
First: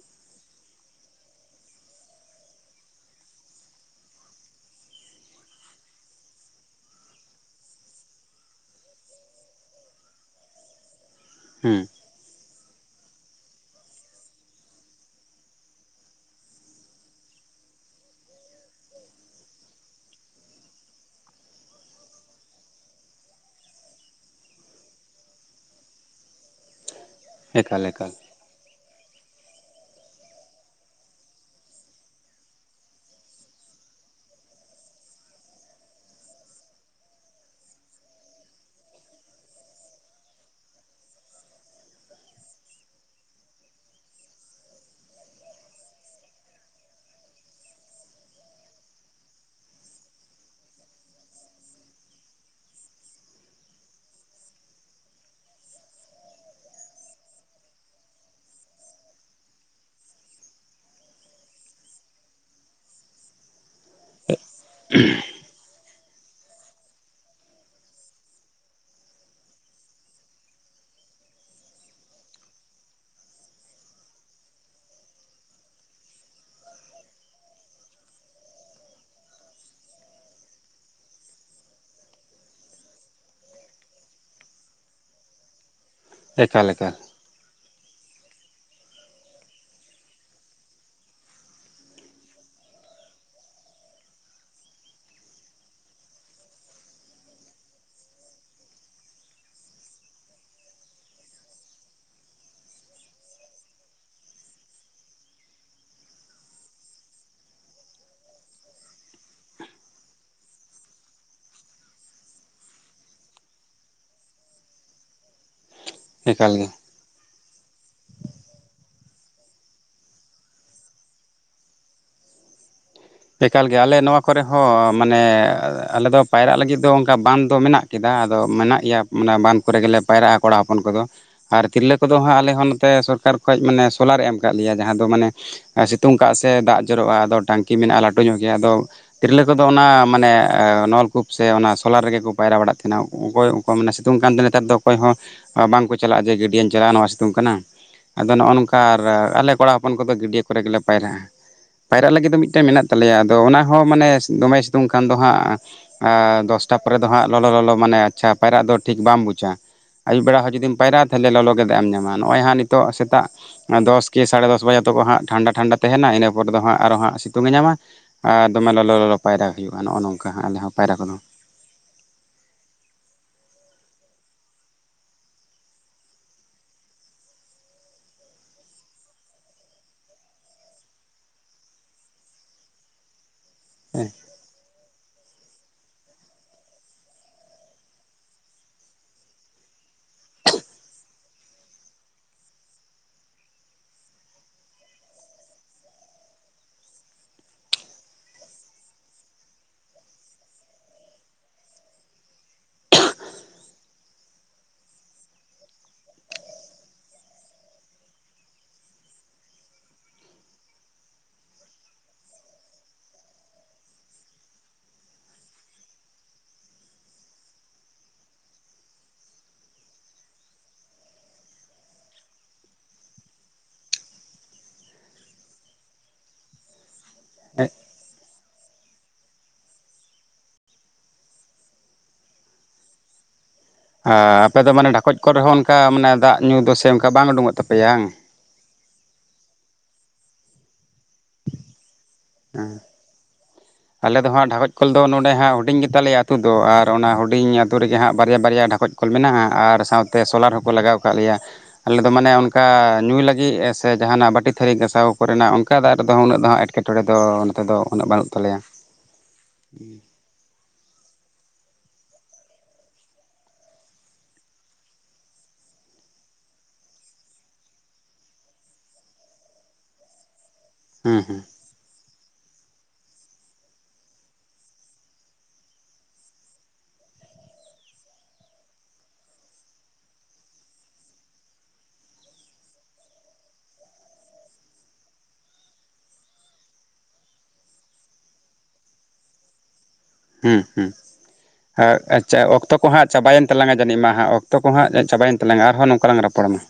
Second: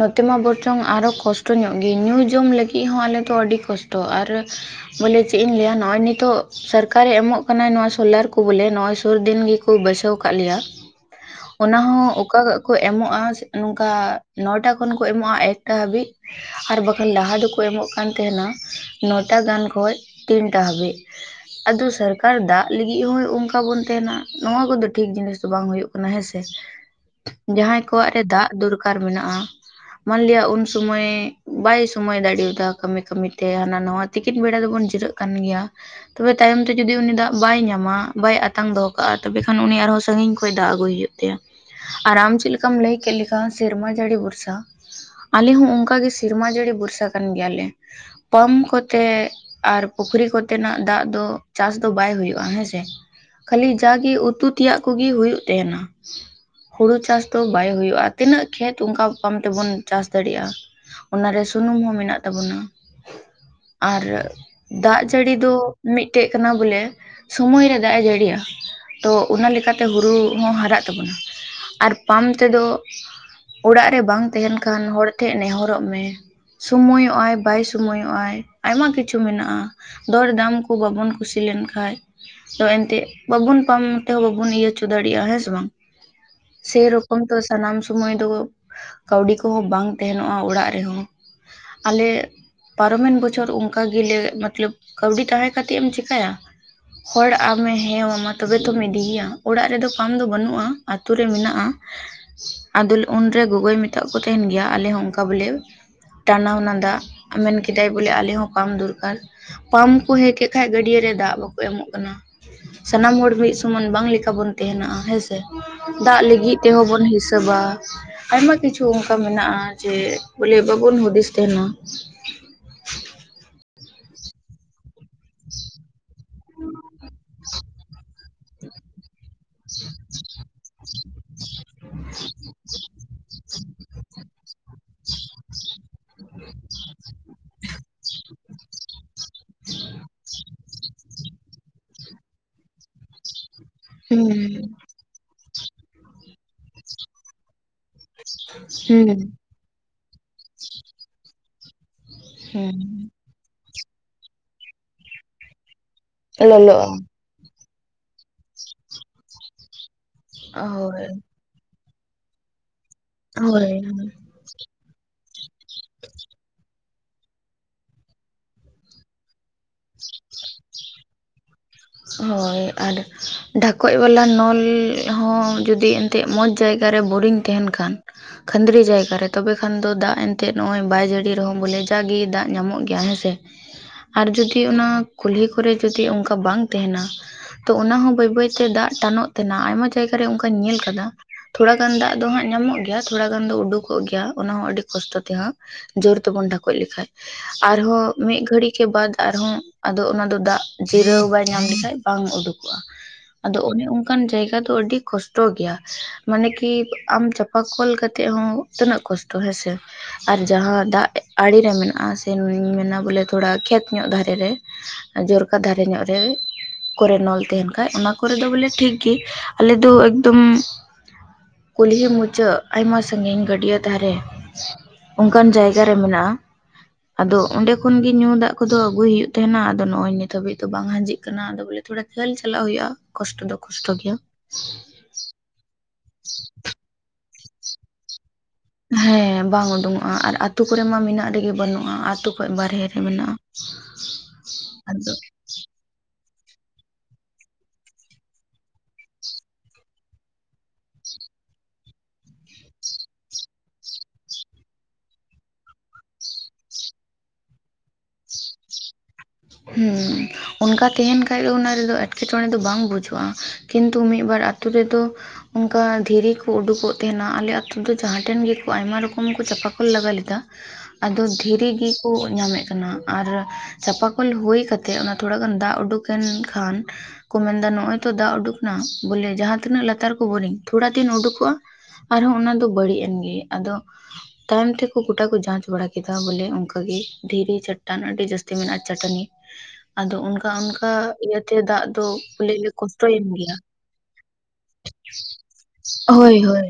ᱱᱚᱛᱮ ᱢᱟ ᱵᱚᱨᱪᱚᱝ ᱟᱨᱚ ᱠᱚᱥᱴᱚ ᱧᱚᱜ ᱜᱮ ᱧᱩ ᱡᱚᱢ ᱞᱟᱹᱜᱤᱫ ᱦᱚᱸ ᱟᱞᱮᱚ ᱟᱹᱰᱤ ᱠᱚᱥᱴᱚ ᱟᱨ ᱵᱚᱞᱮ ᱪᱮᱫ ᱤᱧ ᱞᱟᱹᱭᱟ ᱱᱚᱜᱼᱚᱭ ᱱᱤᱛᱚᱜ ᱥᱚᱨᱠᱟᱨᱮ ᱮᱢᱚᱜ ᱠᱟᱱᱟ ᱱᱚᱣᱟ ᱥᱳᱞᱟᱨ ᱠᱚ ᱵᱚᱞᱮ ᱱᱚᱜᱚᱭ ᱥᱩᱨ ᱫᱤᱱ ᱜᱮᱠᱚ ᱵᱟᱹᱭᱥᱟᱹᱣ ᱟᱠᱟᱫ ᱞᱮᱭᱟ ᱚᱱᱟ ᱦᱮᱸ ᱦᱚᱸ ᱚᱠᱟ ᱟᱜ ᱠᱚ ᱮᱢᱚᱜᱼᱟ ᱱᱚᱝᱠᱟ ᱱᱚᱴᱟ ᱠᱷᱚᱱ ᱠᱚ ᱮᱢᱚᱜᱼᱟ ᱮᱠᱴᱟ ᱦᱟᱹᱵᱤᱡ ᱟᱨ ᱵᱟᱠᱷᱟᱱ ᱞᱟᱦᱟ ᱫᱚᱠᱚ ᱮᱢᱚᱜ ᱠᱟᱱ ᱛᱟᱦᱮᱱᱟ ᱱᱚᱴᱟ ᱜᱟᱱ ᱠᱷᱚᱡ ᱛᱤᱱᱴᱟ ᱦᱟᱹᱵᱤᱡ ᱟᱫᱚ ᱥᱚᱨᱠᱟᱨ ᱫᱟᱜ ᱞᱟᱹᱜᱤᱫ ᱦᱚᱸ ᱚᱱᱠᱟ ᱵᱚᱱ ᱛᱟᱦᱮᱱᱟ ᱱᱚᱣᱟ ᱠᱚᱫᱚ ᱴᱷᱤᱠ ᱡᱤᱱᱤᱥ ᱫᱚ ᱵᱟᱝ ᱦᱩᱭᱩᱜ ᱠᱟᱱᱟ ᱠᱟᱱᱟ ᱦᱮᱸᱥᱮ ᱮᱠᱟᱞ ᱡᱟᱦᱟᱸᱭ ᱮᱠᱟᱞ ᱠᱚᱣᱟᱜ ᱨᱮ ᱫᱟᱜ ᱫᱚᱨᱠᱟᱨ ᱢᱮᱱᱟᱜᱼᱟ ᱢᱟᱱᱞᱤᱭᱟ ᱩᱱ ᱥᱚᱢᱚᱭ ᱵᱟᱭ ᱥᱚᱢᱚᱭ ᱫᱟᱲᱮᱭᱟᱫᱟ ᱠᱟᱹᱢᱤ ᱠᱟᱹᱢᱤᱛᱮ ᱦᱟᱱᱟ ᱱᱟᱣᱟ ᱛᱤᱠᱤᱱ ᱵᱮᱲᱟ ᱫᱚᱵᱚᱱ ᱡᱷᱤᱨᱟᱹᱜ ᱠᱟᱱ ᱜᱮᱭᱟ ᱛᱚᱵᱮ ᱛᱟᱭᱚᱢ ᱛᱮ ᱡᱩᱫᱤ ᱩᱱᱤ ᱫᱟᱜ ᱵᱟᱭ ᱧᱟᱢᱟ ᱵᱟᱭ ᱟᱛᱟᱝ ᱫᱚᱦᱚ ᱠᱟᱜᱼᱟ ᱛᱚᱵᱮ ᱠᱷᱟᱱ ᱩᱱᱤ ᱟᱨᱦᱚᱸ ᱥᱟᱝᱤᱧ ᱠᱷᱚᱡ ᱫᱟᱜ ᱟᱹᱜᱩᱭ ᱦᱩᱭᱩᱜ ᱛᱟᱭᱟ ᱟᱨ ᱟᱢ ᱪᱮᱫ ᱞᱮᱠᱟᱢ ᱞᱟᱹᱭ ᱠᱮᱫ ᱞᱮᱠᱟ ᱥᱮᱨᱢᱟ ᱡᱟᱹᱲᱤ ᱵᱷᱚᱨᱥᱟ ᱟᱞᱮ ᱦᱚᱸ ᱚᱱᱠᱟᱜᱮ ᱥᱮᱨᱢᱟ ᱡᱟᱹᱲᱤ ᱵᱷᱚᱨᱥᱟ ᱠᱟᱱ ᱜᱮᱭᱟᱞᱮ ᱯᱟᱢᱯ ᱠᱚᱛᱮ ᱟᱨ ᱯᱩᱠᱷᱨᱤ ᱠᱚᱛᱮᱱᱟᱜ ᱫᱟᱜ ᱫᱚ ᱪᱟᱥ ᱫᱚ ᱵᱟᱭ ᱦᱩᱭᱩᱜᱼᱟ ᱦᱮᱸᱥᱮ ᱠᱷᱟᱹᱞᱤ ᱡᱟᱜᱮ ᱩᱛᱩ ᱛᱮᱭᱟᱜ ᱠᱚᱜᱮ ᱦᱩᱭᱩᱜ ᱛᱟᱦᱮᱱᱟ ᱦᱩᱲᱩ ᱪᱟᱥ ᱫᱚ ᱵᱟᱭ ᱦᱩᱭᱩᱜ-ᱟ᱾ ᱛᱤᱱᱟᱹᱜ ᱠᱷᱮᱛ ᱚᱱᱠᱟ ᱵᱟᱝ ᱛᱮᱵᱚᱱ ᱪᱟᱥ ᱫᱟᱲᱮᱭᱟᱜ-ᱟ? ᱚᱱᱟᱨᱮ ᱥᱩᱱᱩᱢ ᱦᱚᱸ ᱢᱮᱱᱟᱜ ᱛᱟᱵᱚᱱᱟ᱾ ᱟᱨ ᱫᱟᱜ ᱡᱟᱹᱲᱤ ᱫᱚ ᱢᱤᱫᱴᱮᱡ ᱠᱟᱱᱟ ᱵᱚᱞᱮ᱾ ᱥᱳᱢᱚᱭ ᱨᱮ ᱫᱟᱜ-ᱮ ᱡᱟᱹᱲᱤᱭᱟ ᱛᱚ, ᱚᱱᱟ ᱞᱮᱠᱟᱛᱮ ᱦᱩᱲᱩ ᱦᱚᱸ ᱦᱟᱨᱟᱜ ᱛᱟᱵᱚᱱᱟ ᱟᱨ ᱯᱟᱢᱯ ᱛᱮᱫᱚ ᱚᱲᱟᱜ ᱨᱮ ᱵᱟᱝ ᱛᱮᱦᱮᱱ ᱠᱷᱟᱱ ᱦᱚᱲ ᱴᱷᱮᱜ ᱱᱮᱦᱚᱨᱚᱜ ᱢᱮ᱾ ᱥᱚᱢᱚᱭᱚᱜ-ᱟᱭ ᱵᱟᱭ ᱥᱚᱢᱚᱭᱚᱜ-ᱟᱭ ᱟᱭᱢᱟ ᱠᱤᱪᱷᱩ ᱢᱮᱱᱟᱜ-ᱟ᱾ ᱫᱚᱨ ᱫᱟᱢ ᱠᱚ ᱵᱟᱵᱚᱱ ᱠᱩᱥᱤ ᱞᱮᱱᱠᱷᱟᱡ ᱟᱫᱚ ᱮᱱᱛᱮᱫ ᱵᱟᱵᱚᱱ ᱯᱟᱢ ᱛᱮᱦᱚᱸ ᱵᱟᱵᱚᱱ ᱤᱭᱟᱹ ᱦᱚᱪᱚ ᱫᱟᱲᱮᱭᱟᱜ-ᱟ ᱦᱮᱸ ᱥᱮ ᱵᱟᱝ? ᱮᱠᱟᱞ ᱥᱮ ᱮᱠᱟᱞ ᱨᱚᱠ ᱚᱱᱛᱚ ᱥᱟᱱᱟᱢ ᱥᱩᱢᱟᱹᱭ ᱫᱚ ᱠᱟᱹᱣᱰᱤ ᱠᱚᱦᱚᱸ ᱵᱟᱝ ᱛᱟᱦᱮᱱᱚᱜ-ᱟ ᱚᱲᱟᱜ ᱨᱮᱦᱚᱸ᱾ ᱟᱞᱮ ᱯᱟᱨᱚᱢᱮᱱ ᱵᱚᱪᱷᱚᱨ ᱚᱱᱠᱟ ᱜᱮᱞᱮ ᱢᱚᱛᱞᱚᱵ ᱠᱟᱹᱣᱰᱤ ᱛᱟᱦᱮᱸ ᱠᱟᱛᱮᱫ ᱮᱢ ᱪᱮᱠᱟᱭᱟ᱾ ᱦᱚᱲ ᱟᱢᱮ ᱦᱮᱸᱣᱟᱢᱟ ᱛᱚᱵᱮ ᱛᱚᱢ ᱤᱫᱤᱭᱮᱭᱟ᱾ ᱚᱲᱟᱜ ᱨᱮᱫᱚ ᱯᱟᱢ ᱫᱚ ᱵᱟᱹᱱᱩᱜ-ᱟ ᱟᱛᱳ ᱨᱮ ᱢᱮᱱᱟᱜᱼᱟ᱾ ᱟᱫᱚ ᱩᱱᱨᱮ ᱜᱚᱜᱚᱭ ᱢᱮᱛᱟᱫ ᱠᱚ ᱛᱟᱦᱮᱱ ᱜᱮᱭᱟ ᱟᱞᱮ ᱦᱚᱸ ᱚᱝᱠᱟ ᱵᱚᱞᱮ᱾ ᱴᱟᱱᱟᱣᱱᱟ ᱫᱟᱜ, ᱢᱮᱱ ᱠᱮᱫᱟᱭ ᱵᱚᱞᱮ ᱟᱞᱮ ᱦᱚᱸ ᱯᱟᱢ ᱫᱚᱨᱠᱟᱨ᱾ ᱯᱟᱢ ᱠᱚ ᱦᱮᱸ ᱠᱮᱫ ᱠᱷᱟᱡ ᱜᱟᱹᱰᱭᱟᱹ ᱨᱮ ᱫᱟᱜ ᱵᱟᱠᱚ ᱮᱢᱚᱜ ᱠᱟᱱᱟ᱾ ᱥᱟᱱᱟᱢ ᱦᱚᱲ ᱢᱤᱫ ᱥᱚᱢᱟᱱ ᱵᱟᱝ ᱞᱮᱠᱟ ᱠᱟᱵᱚᱱ ᱛᱮᱦᱮᱱᱚᱜ-ᱟ ᱦᱮᱸᱥᱮ, ᱫᱟᱜ ᱮᱠᱟᱞ ᱞᱟᱹᱜᱤᱫ ᱜᱮ ᱛᱮᱦᱚᱸ ᱵᱚᱱ ᱦᱤᱸᱥ ᱥᱮᱵᱟ ᱟᱭᱢᱟ ᱠᱤᱪᱷᱩ ᱚᱱᱠᱟ ᱢᱮᱱᱟᱜ-ᱟ ᱡᱮ ᱵᱚᱞᱮ ᱵᱟᱵᱚᱱ ᱦᱩᱫᱤᱥ ᱛᱟᱦᱮᱱᱟ᱾ ᱮᱠᱟᱞ ᱜᱮ ᱟᱞᱮ ᱱᱚᱣᱟ ᱠᱚᱨᱮ ᱦᱚᱸ ᱢᱟᱱᱮ ᱟᱞᱮ ᱫᱚ ᱯᱟᱭᱨᱟᱜ ᱞᱟᱹᱜᱤᱫ ᱫᱚ ᱚᱝᱠᱟ ᱵᱟᱸ ᱫᱚ ᱢᱮᱱᱟᱜ ᱠᱮᱫᱟ ᱟᱫᱚ ᱢᱮᱱᱟᱜ ᱜᱮᱭᱟ ᱢᱟᱱᱮ ᱵᱟᱸᱫ ᱠᱚᱨᱮ ᱜᱮᱞᱮ ᱯᱟᱭᱨᱟᱜ-ᱟ ᱠᱚᱲᱟ ᱦᱚᱯᱚᱱ ᱠᱚᱫᱚ ᱟᱨ ᱛᱤᱨᱞᱟᱹ ᱠᱚᱫᱚ ᱦᱟᱸᱜ ᱟᱞᱮ ᱦᱚᱸ ᱱᱚᱛᱮ ᱥᱚᱨᱠᱟᱨ ᱠᱷᱚ ᱠᱷᱚᱡ ᱢᱟᱱᱮ ᱥᱳᱞᱟᱨᱮ ᱮᱢ ᱟᱠᱟᱫ ᱞᱮᱭᱟ ᱡᱟᱦᱟᱸ ᱫᱚ ᱢᱟᱱᱮ ᱥᱤᱛᱩᱝ ᱠᱟᱜ ᱥᱮ ᱫᱟᱜ ᱡᱚᱨᱚᱜ-ᱟ ᱟᱫᱚ ᱴᱟᱝᱠᱤ ᱠᱤ ᱢᱮᱱᱟᱜ-ᱟ ᱞᱟᱹᱴᱩ ᱧᱚᱜ ᱜᱮᱭᱟ, ᱟᱫᱚ ᱛᱤᱨᱞᱟᱹ ᱠᱚᱫᱚ ᱚᱱᱟ ᱢᱟᱱᱮ ᱱᱚᱞᱠᱩᱯ ᱥᱮ ᱥᱮ ᱚᱱᱟ ᱥᱳᱞᱟᱨ ᱨᱮᱜᱮ ᱠᱚ ᱯᱟᱭᱨᱟ ᱵᱟᱲᱟᱜ ᱛᱟᱦᱮᱱᱟ ᱚᱠᱚᱭ ᱚᱠᱚᱠᱟ ᱢᱟᱱᱮ ᱥᱤᱛᱩᱝ ᱠᱟᱱᱛᱮ ᱱᱮᱛᱟᱨ ᱦᱩᱸ ᱫᱚ ᱚᱠᱚᱭ ᱦᱚᱸ ᱵᱟᱝ ᱠᱚ ᱪᱟᱞᱟᱜ-ᱟ ᱡᱮ ᱜᱟᱹᱰᱭᱟᱹᱧ ᱪᱟᱞᱟᱜ-ᱟ ᱱᱚᱣᱟ ᱥᱤᱛᱩᱝ ᱠᱟᱱᱟ ᱟᱫᱚ ᱱᱚᱜ-ᱚ ᱱᱚᱝᱠᱟ ᱟᱨ ᱦᱩᱸ ᱟᱞᱮ ᱠᱚᱲᱟ ᱦᱚᱯᱚᱱ ᱠᱚᱫᱚ ᱜᱟᱹᱰᱭᱟ ᱠᱚᱨᱮ ᱜᱮᱞᱮ ᱯᱟᱭᱨᱟᱜ-ᱟ᱾ ᱯᱟᱭᱨᱟᱜ ᱞᱟᱹᱜᱤᱫ ᱫᱚ ᱢᱤᱫᱴᱮᱱ ᱦᱩᱸ ᱢᱮᱱᱟᱜ ᱛᱟᱞᱮᱭᱟ᱾ ᱟᱫᱚ ᱚᱱᱟᱦᱚᱸ ᱢᱟᱱᱮ ᱫᱚᱢᱮᱭ ᱥᱤᱛᱩᱝ ᱠᱷᱟᱱ ᱫᱚ ᱦᱟᱸᱜ ᱫᱚᱥᱴᱟ ᱞᱚᱞᱚᱜᱼᱟ ᱯᱚᱨᱮ ᱫᱚ ᱦᱟᱸᱜ ᱞᱚᱞ ᱞᱚᱞᱚ ᱢᱟᱱᱮ ᱟᱪᱪᱷᱟ ᱯᱟᱭᱨᱟᱜ ᱫᱚ ᱴᱷᱤᱠ ᱵᱟᱢ ᱵᱩᱡᱟ ᱟᱭᱩᱵ ᱵᱮᱲᱟ ᱦᱚᱸ ᱡᱩᱫᱤᱢ ᱦᱳᱭ ᱯᱟᱭᱨᱟᱜ-ᱟ ᱛᱟᱦᱞᱮ ᱞᱚᱞᱚ ᱜᱮ ᱮᱴᱫᱟᱜ-ᱮᱢ ᱧᱟᱢᱟ᱾ ᱱᱚᱜ-ᱚᱭ ᱦᱟᱸᱜ ᱱᱤᱛᱳᱜ ᱥᱮᱛᱟᱜ ᱦᱳᱭ ᱫᱚᱥ ᱠᱮᱥ ᱥᱟᱲᱮ ᱫᱚᱥ ᱵᱟᱡᱮ ᱛᱚᱠᱷᱚ ᱦᱟᱸᱜ ᱴᱷᱟᱱᱰᱟ ᱴᱷᱟᱱᱰᱟ ᱛᱟᱦᱮᱱᱟ ᱤᱱᱟᱹᱯᱚᱨ ᱫᱚ ᱦᱟᱸᱜ ᱟᱨ ᱦᱟᱸᱜ ᱥᱤᱛ ᱛᱩᱝᱮ ᱧᱟᱢᱟ ᱟᱨ ᱫᱚᱢᱮ ᱞᱚᱞᱚ ᱞᱚᱞᱚ ᱯᱟᱭᱨᱟ ᱦᱩᱭᱩᱜ-ᱟ ᱱᱚᱜᱼᱚ ᱱᱚᱝᱠᱟ ᱟᱞᱮ ᱦᱚᱸ ᱯᱟᱭᱨᱟ ᱠᱚᱫᱚ᱾ ᱦᱳᱭ ᱟᱨ ᱰᱷᱟᱠᱚᱡ ᱵᱟᱞᱟ ᱱᱚᱞ ᱦᱚᱸ ᱡᱩᱫᱤ ᱛᱮᱜ ᱢᱚᱸᱡᱽ ᱡᱟᱭᱜᱟ ᱨᱮ ᱵᱳᱨᱤᱰᱤᱝ ᱛᱮᱦᱮᱱ ᱠᱷᱟᱱ ᱠᱷᱟᱺᱫᱽᱨᱤ ᱡᱟᱭᱜᱟ ᱨᱮ ᱛᱚᱵᱮ ᱠᱷᱟᱱ ᱫᱚ ᱫᱟᱜ ᱮᱱᱛᱜ ᱱᱚᱜ-ᱚᱭ ᱵᱟᱭ ᱡᱟᱹᱲᱤ ᱨᱮᱦᱚᱸ ᱵᱚᱞᱮ ᱡᱟᱜᱮ ᱫᱟᱜ ᱧᱟᱢᱚᱜ ᱜᱮᱭᱟ ᱦᱮᱸᱥ ᱥᱮ᱾ ᱦᱮᱸ᱾ ᱟᱨ ᱡᱩᱫᱤ ᱚᱱᱟ ᱠᱩᱞᱦᱤ ᱠᱚᱨᱮ ᱡᱩᱫᱤ ᱚᱝᱠᱟ ᱵᱟᱝ ᱛᱮᱦᱮᱱᱟ᱾ ᱛᱚ ᱚᱱᱟᱦᱚᱸ ᱵᱟᱹᱭ ᱵᱟᱹᱭ ᱛᱮ ᱫᱟᱜ ᱴᱟᱱᱚᱜ ᱛᱟᱦᱮᱱᱟ ᱟᱭᱢᱟ ᱡᱟᱭᱜᱟ ᱨᱮ ᱚᱱᱠᱟᱧ ᱧᱮᱞ ᱠᱟᱫᱟ᱾ ᱛᱷᱚᱲᱟ ᱜᱟᱱ ᱫᱟᱜ ᱫᱚ ᱦᱟᱸᱜ ᱧᱟᱢᱚᱜ ᱜᱮᱭᱟ ᱛᱷᱚᱲᱟ ᱜᱟᱱ ᱫᱚ ᱩᱰᱩᱠᱚᱜ ᱜᱮᱭᱟ ᱚᱱᱟᱦᱚᱸ ᱟᱹᱰᱤ ᱠᱚᱥᱴᱚ ᱛᱮᱦᱟᱸ᱾ ᱡᱳᱨ ᱛᱮᱵᱚᱱ ᱰᱷᱟᱠᱚᱡ ᱞᱮᱠᱷᱟᱡ᱾ ᱟᱨᱦᱚᱸ ᱢᱤᱫ ᱜᱷᱟᱹᱲᱤᱡ ᱠᱮ ᱵᱟᱫ ᱟᱨᱦᱚᱸ ᱟᱫᱚ ᱚᱱᱟ ᱫᱚ ᱫᱟᱜ ᱡᱤᱨᱟᱹᱣ ᱵᱟᱭ ᱧᱟᱢ ᱞᱮᱠᱷᱟᱡ ᱵᱟᱝ ᱩᱰᱩᱠᱚᱜ-ᱟ᱾ ᱟᱫᱚ ᱚᱱᱮ ᱚᱱᱠᱟᱱ ᱡᱟᱭᱜᱟ ᱫᱚ ᱟᱹᱰᱤ ᱠᱚᱥᱴᱚ ᱜᱮᱭᱟ᱾ ᱢᱟᱱᱮ ᱠᱤ ᱟᱢ ᱪᱟᱯ ᱵᱟ ᱠᱚᱞ ᱠᱟᱛᱮᱜ ᱦᱚᱸ ᱛᱤᱱᱟᱹᱜ ᱠᱚᱥᱴᱚ ᱦᱮᱸ ᱥᱮ᱾ ᱟᱨ ᱡᱟᱦᱟᱸ ᱫᱟᱜ ᱟᱲᱮᱨᱮ ᱢᱮᱱᱟᱜᱼᱟ ᱥᱮ ᱢᱮᱱᱟ ᱵᱚᱞᱮ ᱛᱷᱚᱲᱟ ᱠᱷᱮᱛ ᱧᱚᱜ ᱫᱷᱟᱨᱮ ᱨᱮᱼᱼ ᱡᱚᱨᱠᱟ ᱫᱷᱟᱨᱮ ᱨᱮ ᱠᱚᱨᱮ ᱱᱚᱞ ᱛᱟᱦᱮᱱ ᱠᱷᱟᱡ ᱚᱱᱟ ᱠᱚᱨᱮ ᱫᱚ ᱵᱚᱞᱮ ᱴᱷᱤᱠ ᱜᱮ, ᱟᱞᱮ ᱫᱚ ᱮᱠᱫᱚᱢᱼᱼ ᱠᱩᱞᱦᱤ ᱢᱩᱪᱟᱹᱫ ᱟᱭᱢᱟ ᱥᱟᱜᱤᱧ ᱜᱟᱹᱰᱭᱟᱹ ᱫᱷᱟᱨᱮᱼᱼ ᱚᱱᱠᱟᱱ ᱡᱟᱭᱜᱟ ᱨᱮ ᱢᱮᱱᱟᱜᱼᱟ᱾ ᱟᱫᱚ ᱚᱸᱰᱮ ᱠᱷᱚᱱᱜᱮ ᱧᱩ ᱫᱟᱜ ᱠᱚᱫᱚ ᱟᱹᱜᱩᱭ ᱦᱩᱭᱩᱜ ᱛᱟᱦᱮᱱᱟ ᱟᱫᱚ ᱱᱚᱜᱚᱭ ᱱᱤᱛ ᱦᱟᱹᱵᱤᱡ ᱫᱚᱼᱼ ᱵᱟᱝ ᱦᱟᱡᱤᱜ ᱠᱟᱱᱟ ᱟᱫᱚ ᱵᱚᱞᱮ ᱛᱷᱚᱲᱟ ᱡᱷᱟᱹᱞ ᱪᱟᱞᱟᱜ ᱦᱩᱭᱩᱜ-ᱟ ᱠᱚᱥᱴᱚ ᱫᱚ ᱠᱚᱥᱴᱚ ᱜᱮᱭᱟ᱾ ᱟᱨ ᱟᱯᱮ ᱫᱚ ᱢᱟᱱᱮ ᱰᱷᱟᱠᱚᱡ ᱠᱚᱨᱮ ᱦᱚᱸ ᱚᱱᱠᱟ ᱢᱟᱱᱮ ᱫᱟᱜ ᱧᱩ ᱫᱚ ᱥᱮ ᱚᱱᱠᱟ ᱵᱟᱝ ᱩᱰᱩᱠᱚᱜ ᱛᱟᱯᱮᱭᱟᱝ ᱦᱮᱸ ᱵᱟᱝ ᱩᱰᱩᱠᱚᱜ-ᱟ ᱟᱨ ᱟᱛᱩ ᱠᱚᱨᱮ ᱢᱟ ᱢᱤᱱᱟᱜ ᱨᱮᱜᱮ ᱵᱟᱹᱱᱩᱜᱼᱟ ᱟᱛᱩ ᱦᱮᱸ ᱟᱞᱮ ᱫᱚ ᱦᱟᱸᱜ ᱰᱷᱮᱜᱚᱡ ᱠᱚᱞ ᱫᱚ ᱟᱫᱚ ᱱᱚᱰᱮ ᱦᱟᱸᱜ ᱦᱩᱰᱤᱧ ᱜᱮᱼᱼ ᱛᱟᱞᱮᱭᱟ ᱟᱛᱩ ᱫᱚ ᱟᱨ ᱚᱱᱟ ᱦᱩᱰᱤᱧ ᱟᱹᱛᱩ ᱨᱮᱜᱮ ᱦᱟᱸᱜ ᱵᱟᱨᱭᱟ ᱵᱟᱨᱭᱟ ᱰᱷᱟᱠᱚᱡ ᱠᱚᱞ ᱢᱮᱱᱟᱜ-ᱟ ᱟᱨ ᱥᱟᱶᱼᱼ ᱛᱮ ᱥᱳᱞᱟᱨ ᱦᱚᱸᱠᱚ ᱞᱟᱜᱟᱣ ᱠᱟᱫ ᱞᱮᱭᱟ᱾ ᱟᱞᱮ ᱫᱚ ᱢᱟᱱᱮ ᱚᱱᱠᱟ ᱧᱩᱭ ᱞᱟᱜᱤᱫ ᱥᱮ ᱡᱟᱦᱟᱸᱱᱟᱜ ᱵᱟᱴᱤ ᱛᱷᱟᱨᱤ ᱜᱟᱥᱟᱣ ᱠᱚᱨᱮᱱᱟᱜ ᱚᱱᱠᱟ ᱫᱟᱜ ᱨᱮᱫᱚ ᱩᱱᱟᱹᱜ ᱫᱚ ᱦᱟᱜ ᱮᱴᱠᱮᱼᱼ ᱴᱚᱬᱮ ᱫᱚ ᱱᱚᱛᱮ ᱫᱚ ᱩᱱᱟᱹᱜ ᱵᱟᱱᱩᱜ ᱛᱟᱞᱮᱭᱟ᱾ ᱦᱩᱸ ᱚᱱᱠᱟ ᱛᱟᱦᱮᱸᱱ ᱠᱷᱟᱡ ᱫᱚ ᱩᱱᱟ ᱨᱮᱫᱚ ᱮᱴᱠᱮ ᱴᱚᱬᱮ ᱫᱚ ᱵᱟᱝ ᱵᱩᱡᱚᱜᱼᱟ᱾ ᱠᱤᱱᱛᱩ ᱢᱤᱫ ᱵᱟᱨ ᱟᱛᱩ ᱨᱮᱫᱚᱼᱼ ᱚᱝᱠᱟ ᱫᱷᱤᱨᱤ ᱠᱩ ᱩᱰᱩᱠᱚᱜ ᱛᱟᱦᱮᱸᱱᱟ ᱟᱞᱮ ᱟᱛᱩ ᱫᱚ ᱡᱟᱦᱟᱸ ᱴᱷᱮᱱ ᱜᱮᱠᱚ ᱟᱭᱢᱟ ᱨᱚᱠᱚᱢ ᱠᱚ ᱪᱟᱯᱟ ᱠᱚᱞ ᱞᱟᱜᱟ ᱞᱮᱫᱟ᱾ ᱦᱩᱸ ᱟᱫᱚ ᱦᱩᱸ ᱫᱷᱤᱨᱤ ᱜᱮᱠᱩ ᱧᱟᱢᱮᱫ ᱠᱟᱱᱟ ᱟᱨ ᱪᱟᱯᱟᱼᱼ ᱠᱚᱞ ᱦᱩᱭ ᱠᱟᱛᱮᱫ ᱩᱱᱟ ᱛᱷᱩᱲᱟ ᱜᱟᱱ ᱫᱟᱜ ᱩᱰᱩᱠ ᱮᱱ ᱠᱷᱟᱱ ᱠᱚ ᱢᱮᱱᱫᱟ ᱱᱚᱜᱼᱚᱭ ᱛᱚ ᱫᱟᱜ ᱩᱰᱩᱠ ᱮᱱᱟ ᱵᱚᱞᱮ ᱡᱟᱦᱟᱸ ᱛᱤᱱᱟᱹᱜ ᱞᱟᱛᱟᱨ ᱠᱚ ᱵᱚᱨᱤᱝ ᱛᱷᱩᱲᱟ ᱫᱤᱱ ᱩᱰᱩᱠᱚᱜᱼᱟ ᱟᱨᱦᱚᱸ ᱚᱱᱟ ᱫᱚ ᱵᱟᱹᱲᱤᱡ ᱮᱱ ᱜᱮ ᱟᱫᱚᱼᱼ ᱛᱟᱭᱚᱢ ᱛᱮᱠᱩ ᱜᱩᱴᱟ ᱠᱚ ᱡᱟᱸᱪ ᱵᱟᱲᱟ ᱠᱮᱫᱟ ᱵᱚᱞᱮ ᱚᱱᱠᱟᱜᱮ ᱫᱷᱤᱨᱤ ᱪᱟᱴᱟᱱ ᱟᱰᱤ ᱡᱟᱹᱥᱛᱤ ᱢᱮᱱᱟᱜᱼᱟ ᱪᱟᱴᱱᱤ ᱟᱫᱚ ᱩᱱᱠᱟ ᱦᱩᱸ ᱦᱩᱸ ᱩᱱᱠᱟ ᱤᱭᱟᱹᱛᱮ ᱫᱟᱜ ᱫᱚ ᱟᱪᱪᱷᱟ ᱞᱮ ᱚᱠᱛᱚ ᱠᱚ ᱦᱟᱸᱜ ᱠᱚᱥᱴᱚᱭᱮᱱ ᱪᱟᱵᱟᱭᱮᱱ ᱜᱮᱭᱟ᱾ ᱛᱟᱞᱟᱝᱟ ᱡᱟᱹᱱᱤᱡ ᱢᱟ ᱦᱟᱸᱜ ᱚᱠᱛᱚ ᱠᱚ ᱦᱟᱸᱜ ᱪᱟᱵᱟᱭᱮᱱ ᱛᱟᱞᱟᱝᱟ ᱟᱨᱦᱚᱸ ᱱᱚᱝᱠᱟᱞᱟᱝ ᱦᱳᱭ ᱨᱚᱯᱚᱲᱟᱢᱟᱼᱼ ᱦᱳᱭ